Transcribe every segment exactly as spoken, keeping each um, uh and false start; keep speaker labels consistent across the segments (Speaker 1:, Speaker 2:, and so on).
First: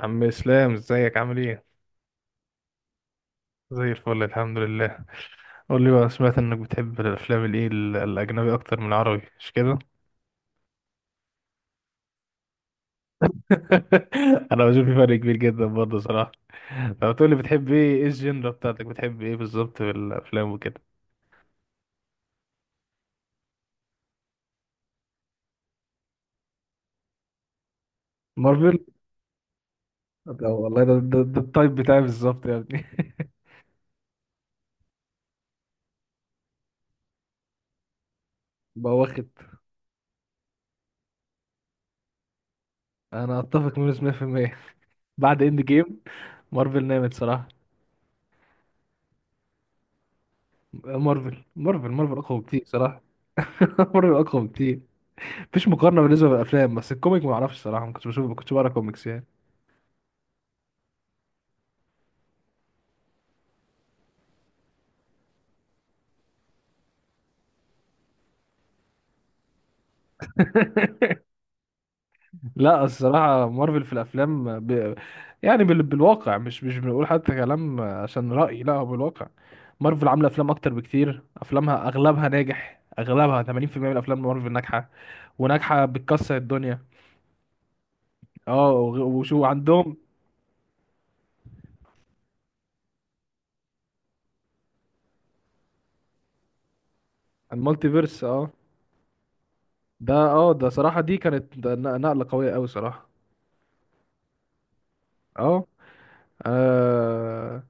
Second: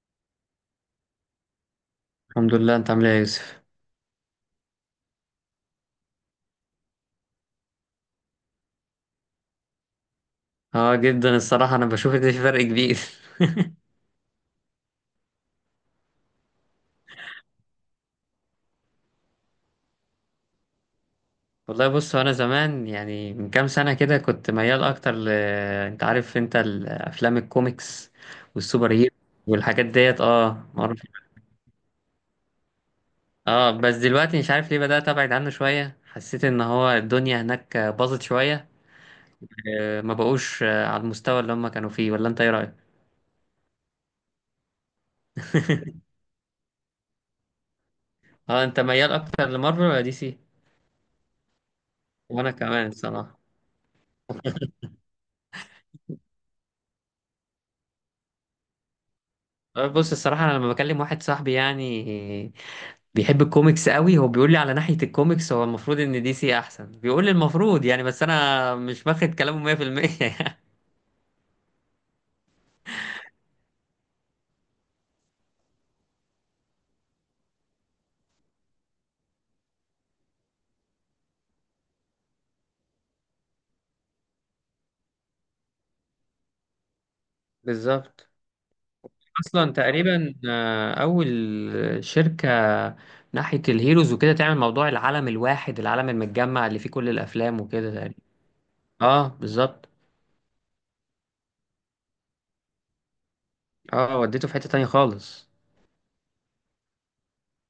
Speaker 1: عم اسلام، ازيك؟ عامل ايه؟
Speaker 2: الحمد لله. انت عامل ايه يا يوسف؟
Speaker 1: زي الفل، الحمد لله. قول لي بقى، سمعت انك بتحب الافلام الايه ال- الاجنبي اكتر من العربي، مش كده؟
Speaker 2: اه جدا الصراحه انا بشوف ان في فرق كبير.
Speaker 1: انا بشوف في فرق كبير جدا برضه صراحه. لو تقول لي، بتحب ايه ايه الجينرا بتاعتك، بتحب ايه بالظبط في الافلام وكده؟
Speaker 2: والله بص، انا زمان يعني من كام سنه كده كنت ميال اكتر ل... انت عارف انت الافلام الكوميكس
Speaker 1: مارفل.
Speaker 2: والسوبر هيرو والحاجات ديت،
Speaker 1: لا
Speaker 2: اه
Speaker 1: والله، ده
Speaker 2: معروف.
Speaker 1: ده, ده التايب بتاعي بالظبط يا ابني.
Speaker 2: اه بس دلوقتي مش عارف ليه بدات ابعد عنه شويه، حسيت ان هو الدنيا هناك باظت شويه.
Speaker 1: بقى واخد.
Speaker 2: آه، ما بقوش آه، على المستوى اللي هم كانوا فيه، ولا انت ايه رايك؟
Speaker 1: انا اتفق منه مية بالمية. بعد اند جيم مارفل نامت صراحه.
Speaker 2: اه، انت ميال اكتر لمارفل ولا دي سي؟
Speaker 1: مارفل مارفل مارفل اقوى
Speaker 2: وانا
Speaker 1: بكتير
Speaker 2: كمان
Speaker 1: صراحه.
Speaker 2: الصراحه.
Speaker 1: مارفل اقوى بكتير. مفيش مقارنه بالنسبه للافلام، بس الكوميك ما اعرفش الصراحه، ما كنتش بشوف، ما كنتش بقرا كوميكس يعني.
Speaker 2: آه، بص الصراحة، أنا لما بكلم واحد صاحبي يعني بيحب الكوميكس قوي، هو بيقول لي على ناحية الكوميكس هو المفروض ان دي سي احسن، بيقول لي المفروض يعني، بس انا مش باخد كلامه مية بالمية. يعني
Speaker 1: لا الصراحه، مارفل في الافلام ب... يعني بال... بالواقع، مش مش بنقول حتى كلام عشان راي، لا هو بالواقع. مارفل عامله افلام اكتر بكتير، افلامها اغلبها ناجح، اغلبها تمانين في المية من افلام مارفل ناجحه، وناجحه بتكسر الدنيا.
Speaker 2: بالظبط.
Speaker 1: اه، وغ- وشو
Speaker 2: اصلا
Speaker 1: عندهم؟
Speaker 2: تقريبا آه، اول شركة ناحية الهيروز وكده تعمل موضوع العالم الواحد، العالم المتجمع اللي فيه كل الافلام
Speaker 1: المالتي
Speaker 2: وكده تقريبا.
Speaker 1: فيرس، اه.
Speaker 2: اه بالظبط.
Speaker 1: ده اه ده صراحه، دي كانت، ده ن- نقله قويه قوي صراحه.
Speaker 2: اه، وديته في حتة تانية خالص.
Speaker 1: اه آه،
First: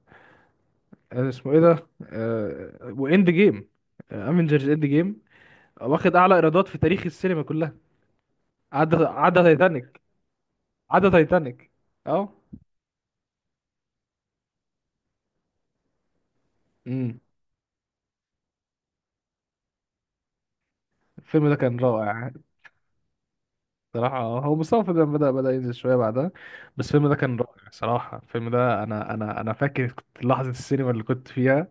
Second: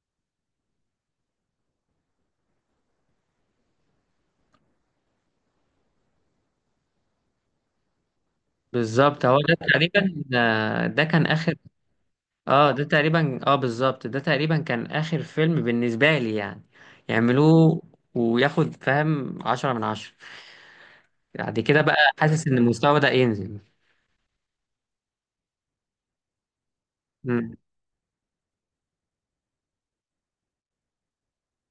Speaker 1: آه، اسمه ايه ده آه واند جيم، افنجرز اند جيم، واخد اعلى ايرادات في تاريخ السينما كلها. عدى
Speaker 2: بالظبط، هو
Speaker 1: عدى
Speaker 2: ده
Speaker 1: تايتانيك.
Speaker 2: تقريبا آه، ده
Speaker 1: عدى
Speaker 2: كان اخر.
Speaker 1: تايتانيك. اه.
Speaker 2: اه ده تقريبا، اه بالظبط، ده تقريبا كان اخر فيلم بالنسبة لي يعني
Speaker 1: امم.
Speaker 2: يعملوه، وياخد فاهم عشرة من عشرة.
Speaker 1: الفيلم ده
Speaker 2: بعد
Speaker 1: كان
Speaker 2: كده بقى
Speaker 1: رائع يعني.
Speaker 2: حاسس ان المستوى ده ينزل.
Speaker 1: صراحة، آه، هو مستوى الفيلم بدأ بدأ ينزل شوية بعدها، بس الفيلم ده كان
Speaker 2: مم.
Speaker 1: رائع صراحة. الفيلم ده أنا أنا أنا فاكر كنت لحظة السينما اللي كنت فيها.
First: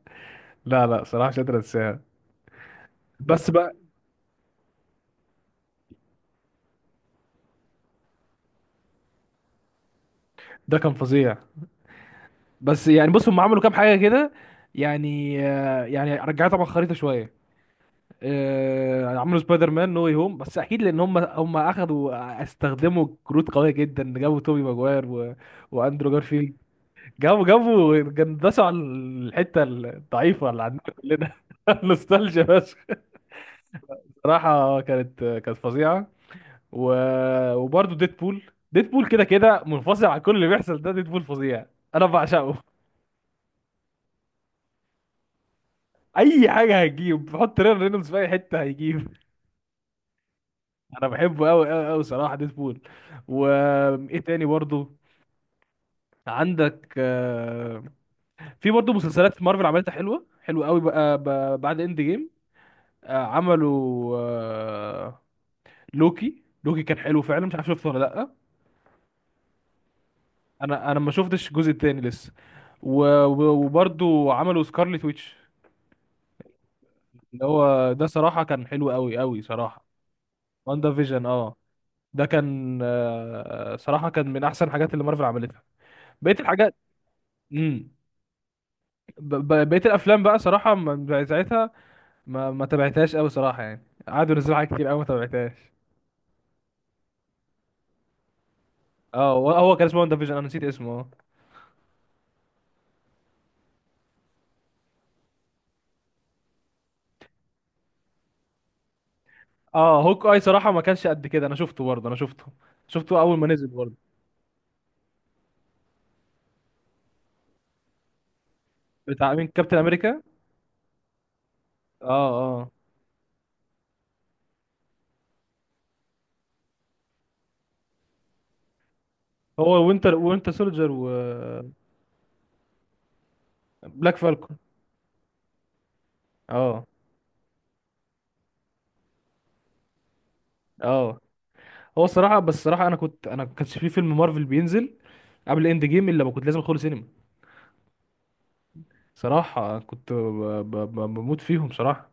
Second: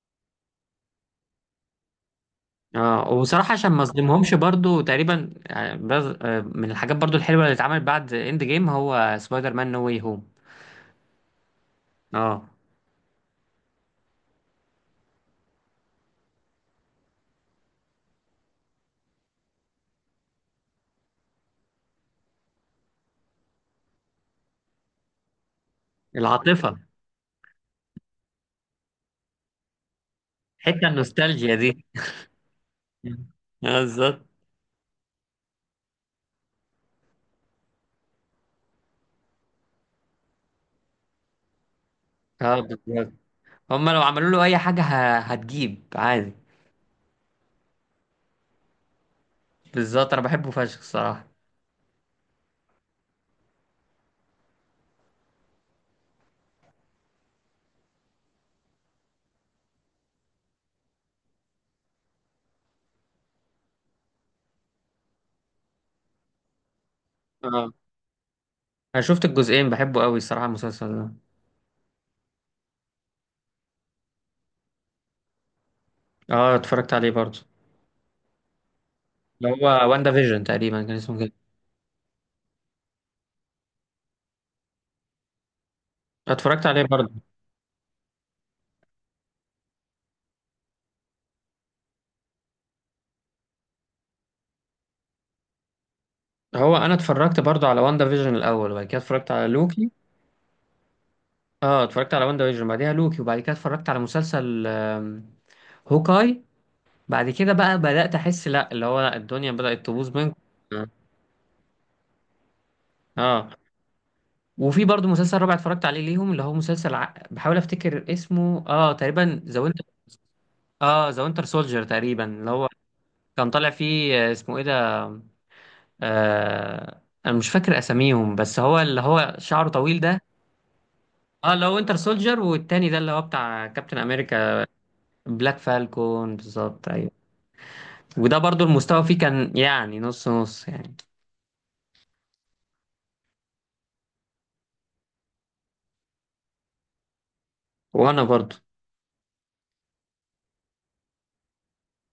Speaker 1: لا لا، صراحة مش قادر أنساها.
Speaker 2: اه
Speaker 1: بس
Speaker 2: وبصراحة عشان
Speaker 1: بقى،
Speaker 2: ما اظلمهمش برضو، تقريبا آه، بز- آه، من الحاجات برضو الحلوة اللي اتعملت بعد اند جيم هو سبايدر مان نو واي هوم.
Speaker 1: ده كان فظيع.
Speaker 2: اه،
Speaker 1: بس يعني بص، هم عملوا كام حاجة كده. يعني آه، يعني رجعت طبعا خريطة شوية. آه، عملوا سبايدر مان نو واي هوم، بس اكيد لان هم هم اخذوا، استخدموا كروت قويه جدا. جابوا توبي ماجواير و واندرو جارفيلد.
Speaker 2: العاطفة،
Speaker 1: جابوا جابوا جندسوا على الحته الضعيفه اللي عندنا
Speaker 2: حتة
Speaker 1: كلنا.
Speaker 2: النوستالجيا دي.
Speaker 1: نوستالجيا بس.
Speaker 2: مم. اه بالظبط.
Speaker 1: صراحه كانت، كانت فظيعه. و... وبرده ديدبول. ديدبول كده كده منفصل عن كل اللي بيحصل، ده ديدبول فظيع. انا بعشقه.
Speaker 2: اه بالظبط، هما لو عملوا له اي حاجة ه- هتجيب عادي.
Speaker 1: اي حاجه هيجيب، بحط ريان رينولدز في اي حته هيجيب.
Speaker 2: بالظبط، انا بحبه فشخ
Speaker 1: انا
Speaker 2: الصراحة.
Speaker 1: بحبه قوي قوي قوي صراحه، ديدبول. وايه تاني برضه عندك؟ آه، في برضه مسلسلات في مارفل عملتها حلوه حلوه قوي بقى، ب- بعد اند جيم. آه، عملوا آه، لوكي لوكي كان حلو فعلا، مش عارف
Speaker 2: اه،
Speaker 1: شفته ولا لا.
Speaker 2: انا شفت الجزئين، بحبه قوي الصراحه المسلسل
Speaker 1: انا انا ما
Speaker 2: ده.
Speaker 1: شفتش الجزء التاني لسه. و- و- وبرضه عملوا سكارلت ويتش،
Speaker 2: اه اتفرجت عليه برضه.
Speaker 1: اللي هو ده صراحه كان حلو قوي قوي
Speaker 2: اللي
Speaker 1: صراحه.
Speaker 2: هو واندا فيجن تقريبا
Speaker 1: واندا
Speaker 2: كان اسمه
Speaker 1: فيجن،
Speaker 2: كده.
Speaker 1: اه. ده كان آه، صراحه كان من احسن الحاجات اللي مارفل عملتها. بقيه
Speaker 2: اتفرجت
Speaker 1: الحاجات.
Speaker 2: عليه برضه.
Speaker 1: امم. ب- ب- بقيه الافلام بقى صراحه من- ساعتها ما ما تابعتهاش قوي صراحه يعني، قعدوا ينزلوا حاجات كتير قوي ما تابعتهاش.
Speaker 2: هو انا اتفرجت برضه على واندا فيجن الاول، وبعد كده اتفرجت
Speaker 1: اه،
Speaker 2: على
Speaker 1: هو هو كان
Speaker 2: لوكي.
Speaker 1: اسمه وان ديفيجن، انا نسيت اسمه، اه.
Speaker 2: اه، اتفرجت على واندا فيجن، بعديها لوكي، وبعد كده اتفرجت على مسلسل آم، هوكاي. بعد كده بقى بدأت احس لا، اللي هو لا، الدنيا بدأت
Speaker 1: اه
Speaker 2: تبوظ
Speaker 1: هوك
Speaker 2: منكم.
Speaker 1: اي، صراحه ما كانش قد كده، انا شفته برضه، انا شفته، شفته اول ما
Speaker 2: اه.
Speaker 1: نزل برضه.
Speaker 2: وفي برضه مسلسل رابع اتفرجت عليه ليهم، اللي هو مسلسل ع... بحاول افتكر اسمه، اه
Speaker 1: بتاع
Speaker 2: تقريبا
Speaker 1: مين؟
Speaker 2: ذا
Speaker 1: كابتن
Speaker 2: وينتر.
Speaker 1: امريكا.
Speaker 2: اه ذا وينتر سولجر
Speaker 1: اه،
Speaker 2: تقريبا اللي هو.
Speaker 1: اه،
Speaker 2: كان طالع فيه آه، اسمه ايه ده؟ آه انا مش فاكر اساميهم، بس هو اللي هو شعره
Speaker 1: هو
Speaker 2: طويل
Speaker 1: وينتر
Speaker 2: ده.
Speaker 1: وينتر سولجر
Speaker 2: اه اللي هو وينتر سولجر، والتاني ده اللي هو بتاع كابتن
Speaker 1: وبلاك فالكون.
Speaker 2: امريكا. بلاك فالكون
Speaker 1: اه.
Speaker 2: بالظبط، ايوه. وده برضو المستوى فيه كان يعني نص نص يعني.
Speaker 1: اه هو الصراحه، بس الصراحه انا كنت انا ما كانش في فيلم مارفل بينزل قبل اند جيم الا ما كنت لازم ادخله سينما.
Speaker 2: وانا برضو.
Speaker 1: صراحه كنت ب- ب- ب- بموت فيهم صراحه.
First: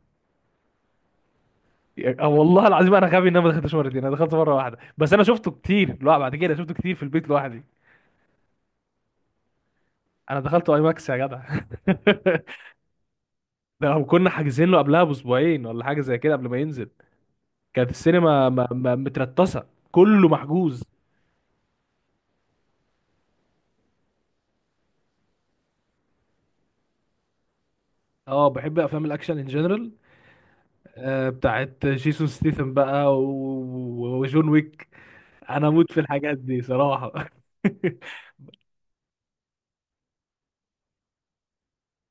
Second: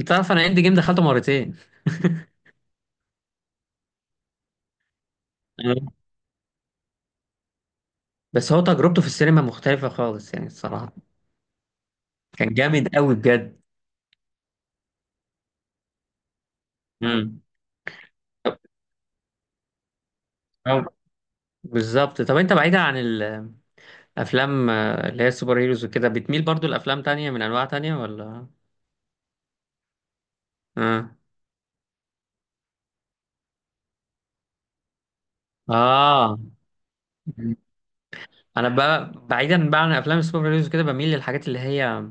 Speaker 2: انت عارف انا اند جيم دخلته مرتين.
Speaker 1: آه، والله العظيم انا غبي ان انا ما دخلتش مرتين، انا دخلت مره واحده بس، انا شفته
Speaker 2: أيوة.
Speaker 1: كتير. لا، بعد كده شفته كتير في البيت لوحدي.
Speaker 2: بس هو تجربته في السينما مختلفة خالص
Speaker 1: انا
Speaker 2: يعني
Speaker 1: دخلت اي
Speaker 2: الصراحة.
Speaker 1: ماكس يا جدع.
Speaker 2: كان جامد قوي بجد.
Speaker 1: ده هم كنا حاجزين له قبلها باسبوعين ولا حاجه زي كده قبل ما ينزل.
Speaker 2: امم.
Speaker 1: كانت السينما م- م- مترتصه، كله محجوز.
Speaker 2: بالظبط. طب انت بعيدا عن ال افلام آه، اللي هي السوبر هيروز وكده، بتميل برضو لافلام تانية من انواع تانية، ولا؟
Speaker 1: اه، بحب افلام الاكشن ان جنرال.
Speaker 2: اه.
Speaker 1: آه بتاعت جيسون ستيثم بقى، و- وجون ويك. انا اموت في الحاجات
Speaker 2: اه.
Speaker 1: دي صراحه.
Speaker 2: انا بقى بعيدا بقى عن افلام السوبر هيروز وكده، بميل للحاجات اللي هي،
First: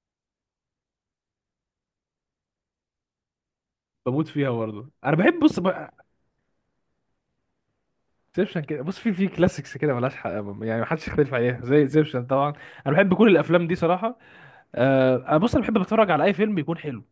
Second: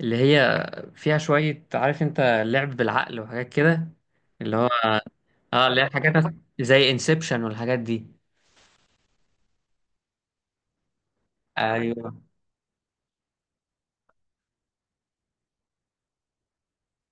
Speaker 2: اللي هي فيها شوية، عارف انت، لعب بالعقل وحاجات كده.
Speaker 1: بموت فيها
Speaker 2: اللي هو،
Speaker 1: برضه. انا بحب، بص،
Speaker 2: اه، اللي هي حاجات زي انسبشن والحاجات دي.
Speaker 1: زيبشن كده، بص، في في كلاسيكس كده ملهاش حق، يعني محدش يختلف عليها زي
Speaker 2: ايوه.
Speaker 1: زيبشن طبعا. انا بحب كل الافلام دي صراحه. آه انا بص، انا بحب اتفرج على اي فيلم يكون حلو،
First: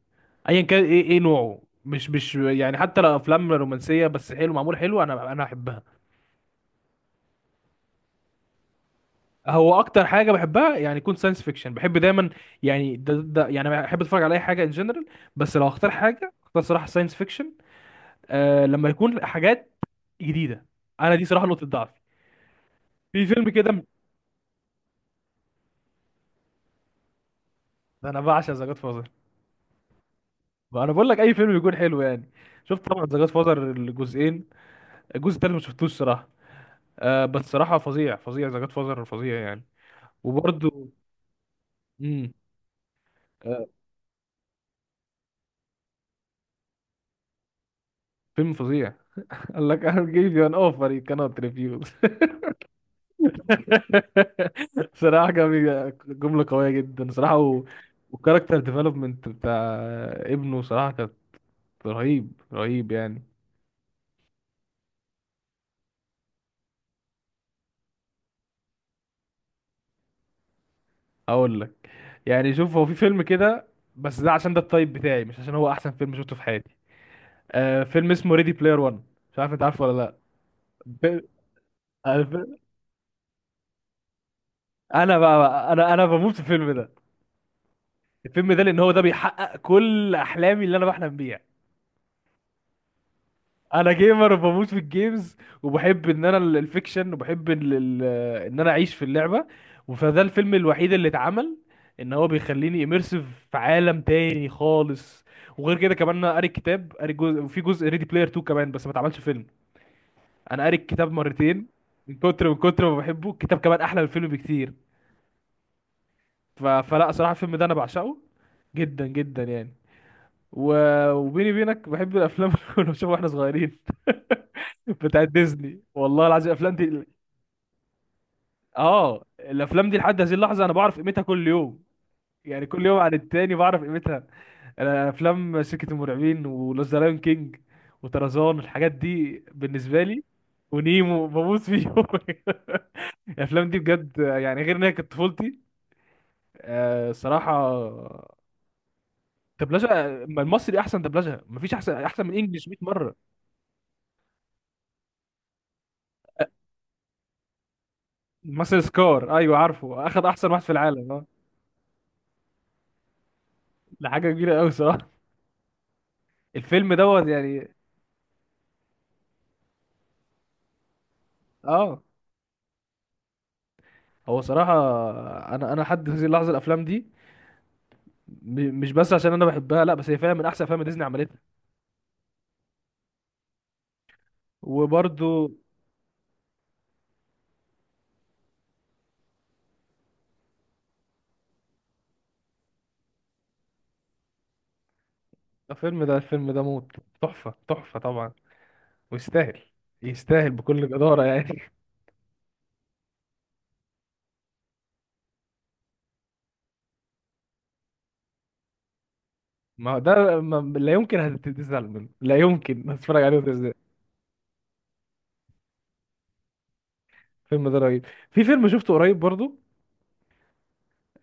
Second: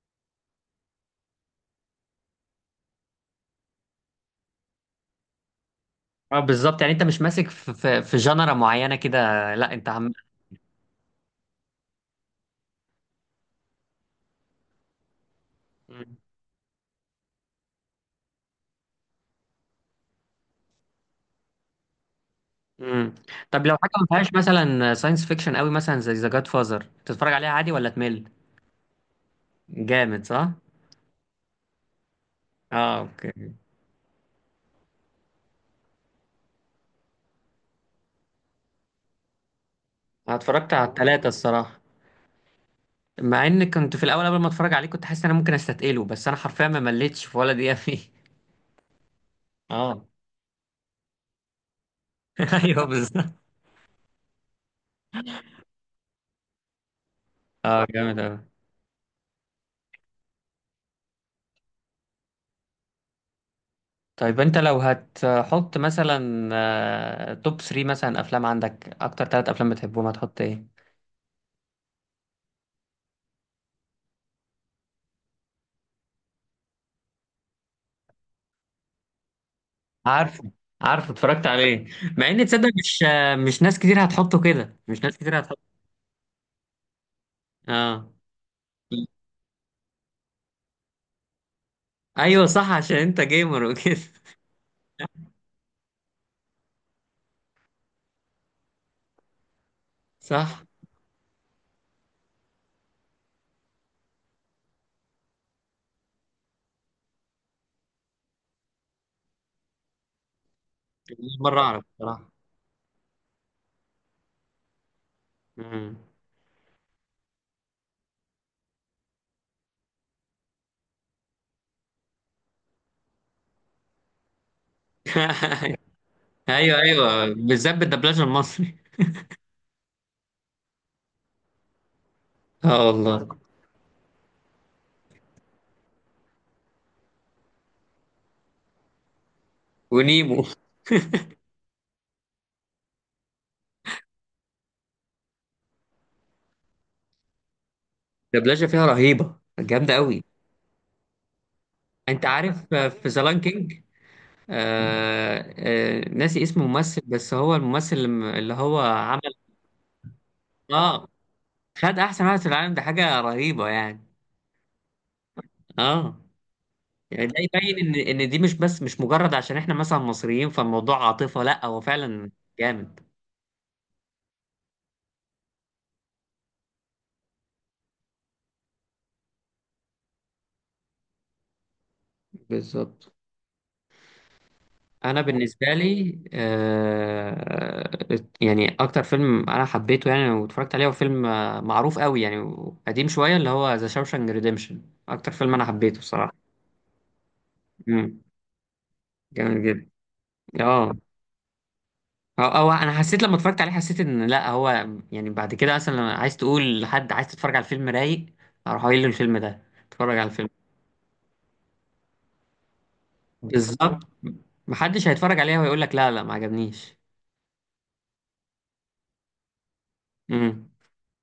Speaker 1: ايا كان ايه ايه نوعه، مش مش يعني حتى لو افلام رومانسيه، بس حلو معمول حلو انا انا احبها.
Speaker 2: اه بالظبط. يعني انت مش ماسك في في, في جنرا معينة كده؟ لا
Speaker 1: هو
Speaker 2: انت
Speaker 1: اكتر
Speaker 2: عم.
Speaker 1: حاجه بحبها يعني يكون ساينس فيكشن، بحب دايما، يعني ده, ده يعني بحب اتفرج على اي حاجه ان جنرال، بس لو اختار
Speaker 2: مم.
Speaker 1: حاجه، اختار صراحه ساينس فيكشن. آه لما يكون حاجات جديده. انا دي صراحه نقطه ضعفي.
Speaker 2: مم.
Speaker 1: في فيلم
Speaker 2: طب لو
Speaker 1: كده،
Speaker 2: حاجة ما فيهاش مثلا ساينس فيكشن قوي، مثلا زي ذا جاد فازر، تتفرج عليها عادي ولا
Speaker 1: ده انا
Speaker 2: تمل؟
Speaker 1: بعشق ذا جاد.
Speaker 2: جامد صح؟
Speaker 1: انا بقول لك اي فيلم بيكون حلو يعني. شفت
Speaker 2: اه
Speaker 1: طبعا ذا جاد
Speaker 2: اوكي.
Speaker 1: فازر الجزئين. الجزء التالت ما شفتوش صراحه. آه بس صراحه، فظيع فظيع، ذا جاد فازر فظيع يعني.
Speaker 2: أنا
Speaker 1: وبرده.
Speaker 2: اتفرجت على اه التلاتة الصراحة.
Speaker 1: امم.
Speaker 2: مع
Speaker 1: آه
Speaker 2: ان كنت في الاول قبل ما اتفرج عليه كنت حاسس ان انا ممكن استثقله، بس انا حرفيا ما مليتش في ولا دقيقة فيه.
Speaker 1: فيلم فظيع. قال لك: I'll
Speaker 2: اه.
Speaker 1: give you an offer you cannot refuse.
Speaker 2: ايوه بالظبط.
Speaker 1: صراحه جميل، جمله قويه جدا صراحه. و...
Speaker 2: اه جامد اوي.
Speaker 1: والكاركتر ديفلوبمنت بتاع ابنه صراحه كانت رهيب رهيب يعني.
Speaker 2: طيب انت لو هتحط مثلا آه، توب ثلاثة مثلا افلام، عندك اكتر ثلاث افلام بتحبهم، هتحط ايه؟
Speaker 1: هقول لك، يعني شوف، هو في فيلم كده بس ده عشان ده التايب بتاعي، مش عشان هو احسن فيلم شفته في حياتي. آه، فيلم اسمه ريدي بلاير ون، مش عارف انت عارفه ولا لا.
Speaker 2: عارفه. عارفه،
Speaker 1: ب-
Speaker 2: اتفرجت عليه. مع ان
Speaker 1: عارف-
Speaker 2: تصدق مش آه، مش ناس كتير هتحطه كده، مش ناس
Speaker 1: انا بقى,
Speaker 2: كتير هتحطه.
Speaker 1: بقى انا انا بموت في الفيلم ده،
Speaker 2: اه.
Speaker 1: الفيلم ده، لان هو ده بيحقق كل احلامي اللي انا بحلم بيها.
Speaker 2: ايوه صح، عشان انت جيمر
Speaker 1: انا
Speaker 2: وكده.
Speaker 1: جيمر وبموت في الجيمز، وبحب ان انا ال- الفيكشن، وبحب ال- ال- ان انا اعيش في اللعبه. فده الفيلم
Speaker 2: صح.
Speaker 1: الوحيد اللي اتعمل ان هو بيخليني اميرسيف في عالم تاني خالص. وغير كده كمان، انا قاري الكتاب، قاري جزء، وفي جزء ريدي بلاير اتنين كمان بس ما اتعملش فيلم. انا قاري الكتاب
Speaker 2: أول مرة
Speaker 1: مرتين،
Speaker 2: اعرف
Speaker 1: من
Speaker 2: بصراحة.
Speaker 1: كتر من كتر ما بحبه. الكتاب كمان احلى من الفيلم بكتير.
Speaker 2: مم.
Speaker 1: ف... فلا صراحه، الفيلم ده انا بعشقه جدا جدا يعني. و... وبيني وبينك بحب الافلام اللي كنا بنشوفها واحنا صغيرين. بتاعت ديزني، والله العظيم الافلام
Speaker 2: ايوه
Speaker 1: دي.
Speaker 2: ايوه، بالذات بالدبلجه المصري.
Speaker 1: اه، الافلام دي لحد هذه اللحظه انا بعرف قيمتها كل يوم، يعني كل
Speaker 2: اه
Speaker 1: يوم عن
Speaker 2: والله.
Speaker 1: التاني بعرف قيمتها. انا افلام شركه المرعبين، وذا لايون كينج، وطرزان، الحاجات دي بالنسبه لي.
Speaker 2: ونيمو.
Speaker 1: ونيمو، بموت فيهم. الافلام دي بجد يعني غير ان هي كانت طفولتي. آه، الصراحه
Speaker 2: الدبلجه فيها رهيبه،
Speaker 1: دبلجه،
Speaker 2: جامده قوي.
Speaker 1: ما المصري احسن دبلجه، مفيش احسن احسن
Speaker 2: انت
Speaker 1: من انجلش
Speaker 2: عارف
Speaker 1: مية
Speaker 2: آه، في
Speaker 1: مره.
Speaker 2: زلان كينج، آه. آه ناسي اسم ممثل، بس هو الممثل اللي اللي هو
Speaker 1: مصري
Speaker 2: عمل.
Speaker 1: سكار، ايوه عارفه، اخد احسن واحد في
Speaker 2: اه
Speaker 1: العالم، اه.
Speaker 2: خد احسن واحد في العالم، ده حاجه رهيبه يعني.
Speaker 1: ده حاجه كبيره قوي صراحه.
Speaker 2: اه
Speaker 1: الفيلم دوت
Speaker 2: يعني ده
Speaker 1: يعني.
Speaker 2: يبين ان ان دي مش بس مش مجرد عشان احنا مثلا مصريين فالموضوع عاطفه، لا هو
Speaker 1: اه،
Speaker 2: فعلا جامد.
Speaker 1: هو صراحه، انا انا لحد هذه اللحظه الافلام دي م- مش بس عشان انا بحبها، لا بس هي فعلا من احسن افلام ديزني عملتها.
Speaker 2: بالظبط. انا
Speaker 1: وبرده،
Speaker 2: بالنسبه لي آه، يعني اكتر فيلم انا حبيته يعني واتفرجت عليه هو فيلم آه، معروف قوي يعني، قديم شويه، اللي هو ذا شاوشانك ريديمشن. اكتر فيلم انا حبيته
Speaker 1: الفيلم ده
Speaker 2: الصراحه.
Speaker 1: الفيلم ده موت، تحفه تحفه
Speaker 2: امم.
Speaker 1: طبعا، ويستاهل،
Speaker 2: جامد جدا.
Speaker 1: يستاهل بكل
Speaker 2: اه.
Speaker 1: جداره يعني.
Speaker 2: أو, او انا حسيت لما اتفرجت عليه، حسيت ان لا هو، يعني بعد كده مثلا لما عايز تقول لحد عايز تتفرج على الفيلم رايق، اروح قايل له الفيلم ده،
Speaker 1: ما هو
Speaker 2: اتفرج على
Speaker 1: ده،
Speaker 2: الفيلم.
Speaker 1: ما لا يمكن هتتزعل منه، لا يمكن. هتتفرج عليه وتزعل.
Speaker 2: بالظبط. محدش هيتفرج عليه ويقول لك لا لا ما عجبنيش.
Speaker 1: الفيلم ده رهيب. في فيلم شفته قريب برضو،
Speaker 2: امم.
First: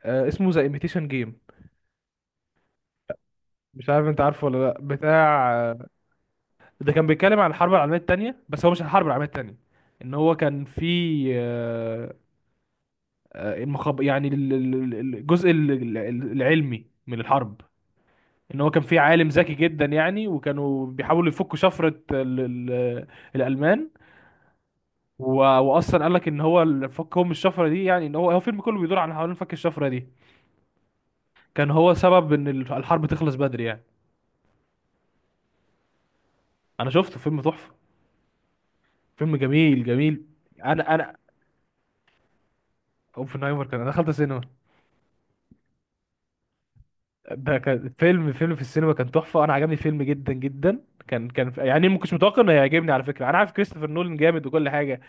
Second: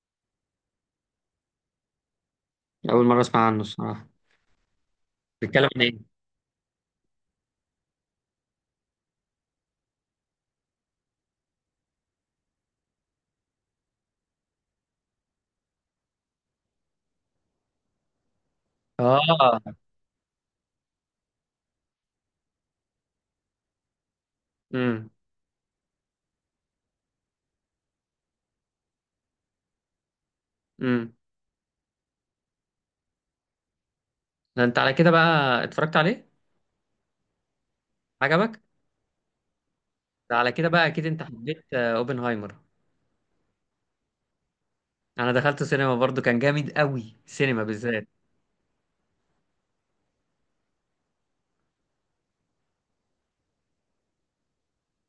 Speaker 1: آه، اسمه ذا ايميتيشن جيم،
Speaker 2: اول مره اسمع عنه
Speaker 1: مش عارف
Speaker 2: الصراحه.
Speaker 1: انت عارفه ولا لا، بتاع
Speaker 2: بيتكلم عن
Speaker 1: آه،
Speaker 2: ايه؟
Speaker 1: ده كان بيتكلم عن الحرب العالميه الثانيه، بس هو مش الحرب العالميه الثانيه، ان هو كان في آه، آه، المخب يعني، ال- ال- ال- الجزء ال- ال- العلمي من الحرب. ان هو كان في عالم ذكي
Speaker 2: اه.
Speaker 1: جدا يعني، وكانوا بيحاولوا يفكوا شفره ال- ال- الالمان.
Speaker 2: امم.
Speaker 1: و... واصلا قال لك ان هو الفك هم الشفره دي، يعني ان هو هو الفيلم كله بيدور عن حوالين فك الشفره دي.
Speaker 2: امم.
Speaker 1: كان هو سبب ان الحرب تخلص بدري يعني.
Speaker 2: ده انت على كده بقى اتفرجت عليه؟
Speaker 1: انا شفته فيلم تحفه،
Speaker 2: عجبك؟
Speaker 1: فيلم جميل جميل.
Speaker 2: ده على كده بقى
Speaker 1: انا
Speaker 2: اكيد
Speaker 1: انا
Speaker 2: انت حبيت آه، اوبنهايمر.
Speaker 1: اوبنهايمر كان، انا دخلت السينما.
Speaker 2: انا دخلته سينما برضو، كان جامد قوي
Speaker 1: ده
Speaker 2: سينما
Speaker 1: كان
Speaker 2: بالذات.
Speaker 1: فيلم فيلم في السينما، كان تحفه، انا عجبني فيلم جدا جدا، كان كان يعني ما كنتش متوقع انه هيعجبني على فكره، انا عارف كريستوفر نولان جامد وكل حاجه،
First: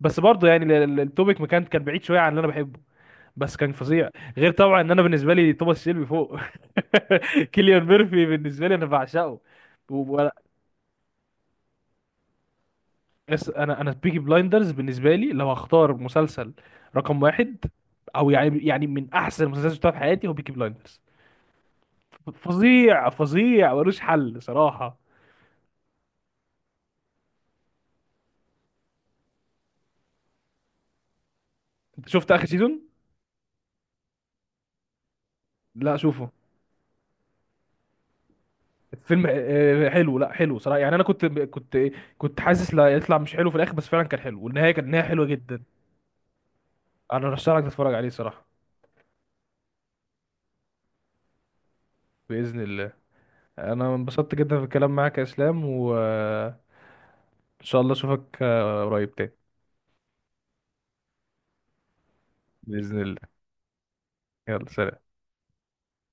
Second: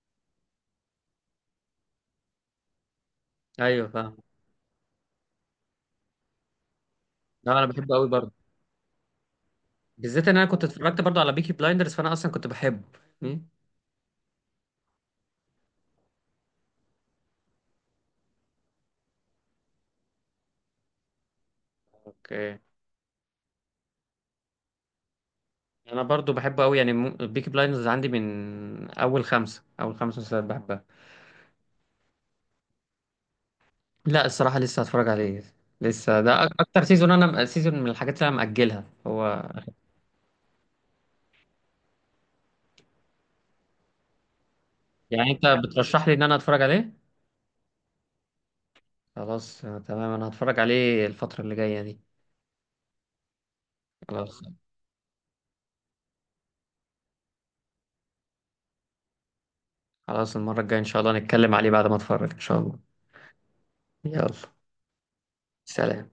Speaker 1: بس برضه يعني ال- ال- التوبيك ما كان كان بعيد شويه عن اللي انا بحبه، بس كان
Speaker 2: ايوه
Speaker 1: فظيع.
Speaker 2: فاهم.
Speaker 1: غير طبعا ان انا بالنسبه لي توماس شيلبي فوق.
Speaker 2: لا انا
Speaker 1: كيليان
Speaker 2: بحبه قوي
Speaker 1: ميرفي
Speaker 2: برضو.
Speaker 1: بالنسبه لي انا بعشقه. و-
Speaker 2: بالذات
Speaker 1: و-
Speaker 2: ان انا كنت اتفرجت برضو على بيكي بلايندرز، فانا اصلا كنت بحبه. امم.
Speaker 1: أس- انا انا بيكي بلايندرز بالنسبه لي، لو هختار مسلسل رقم واحد، او يعني يعني من احسن المسلسلات اللي شفتها في حياتي هو بيكي بلايندرز.
Speaker 2: اوكي.
Speaker 1: فظيع فظيع، ملوش حل صراحه.
Speaker 2: انا برضو بحبه قوي يعني، بيكي بلايندرز عندي من اول خمسة، اول خمس مسلسلات بحبها.
Speaker 1: انت شفت اخر سيزون؟
Speaker 2: لا الصراحة لسه هتفرج عليه.
Speaker 1: لا
Speaker 2: لسه
Speaker 1: شوفه.
Speaker 2: ده أك- اكتر سيزون، انا سيزون من الحاجات اللي انا مأجلها
Speaker 1: الفيلم
Speaker 2: هو.
Speaker 1: آه، حلو، لا حلو صراحه يعني، انا كنت كنت كنت حاسس لا يطلع مش حلو في الاخر، بس فعلا كان حلو، والنهايه كانت نهايه حلوه
Speaker 2: يعني انت
Speaker 1: جدا.
Speaker 2: بترشح لي ان انا اتفرج عليه؟
Speaker 1: انا رشح لك تتفرج عليه صراحه.
Speaker 2: خلاص آه، تمام، انا هتفرج عليه الفترة اللي جاية دي.
Speaker 1: باذن الله. انا
Speaker 2: خلاص
Speaker 1: انبسطت
Speaker 2: خلاص.
Speaker 1: جدا في الكلام معاك يا اسلام، وان شاء الله اشوفك آه، قريب تاني.
Speaker 2: خلاص المرة الجاية ان شاء الله نتكلم عليه بعد ما اتفرج ان شاء الله.
Speaker 1: باذن الله.
Speaker 2: يلا
Speaker 1: يلا، سلام.
Speaker 2: سلام.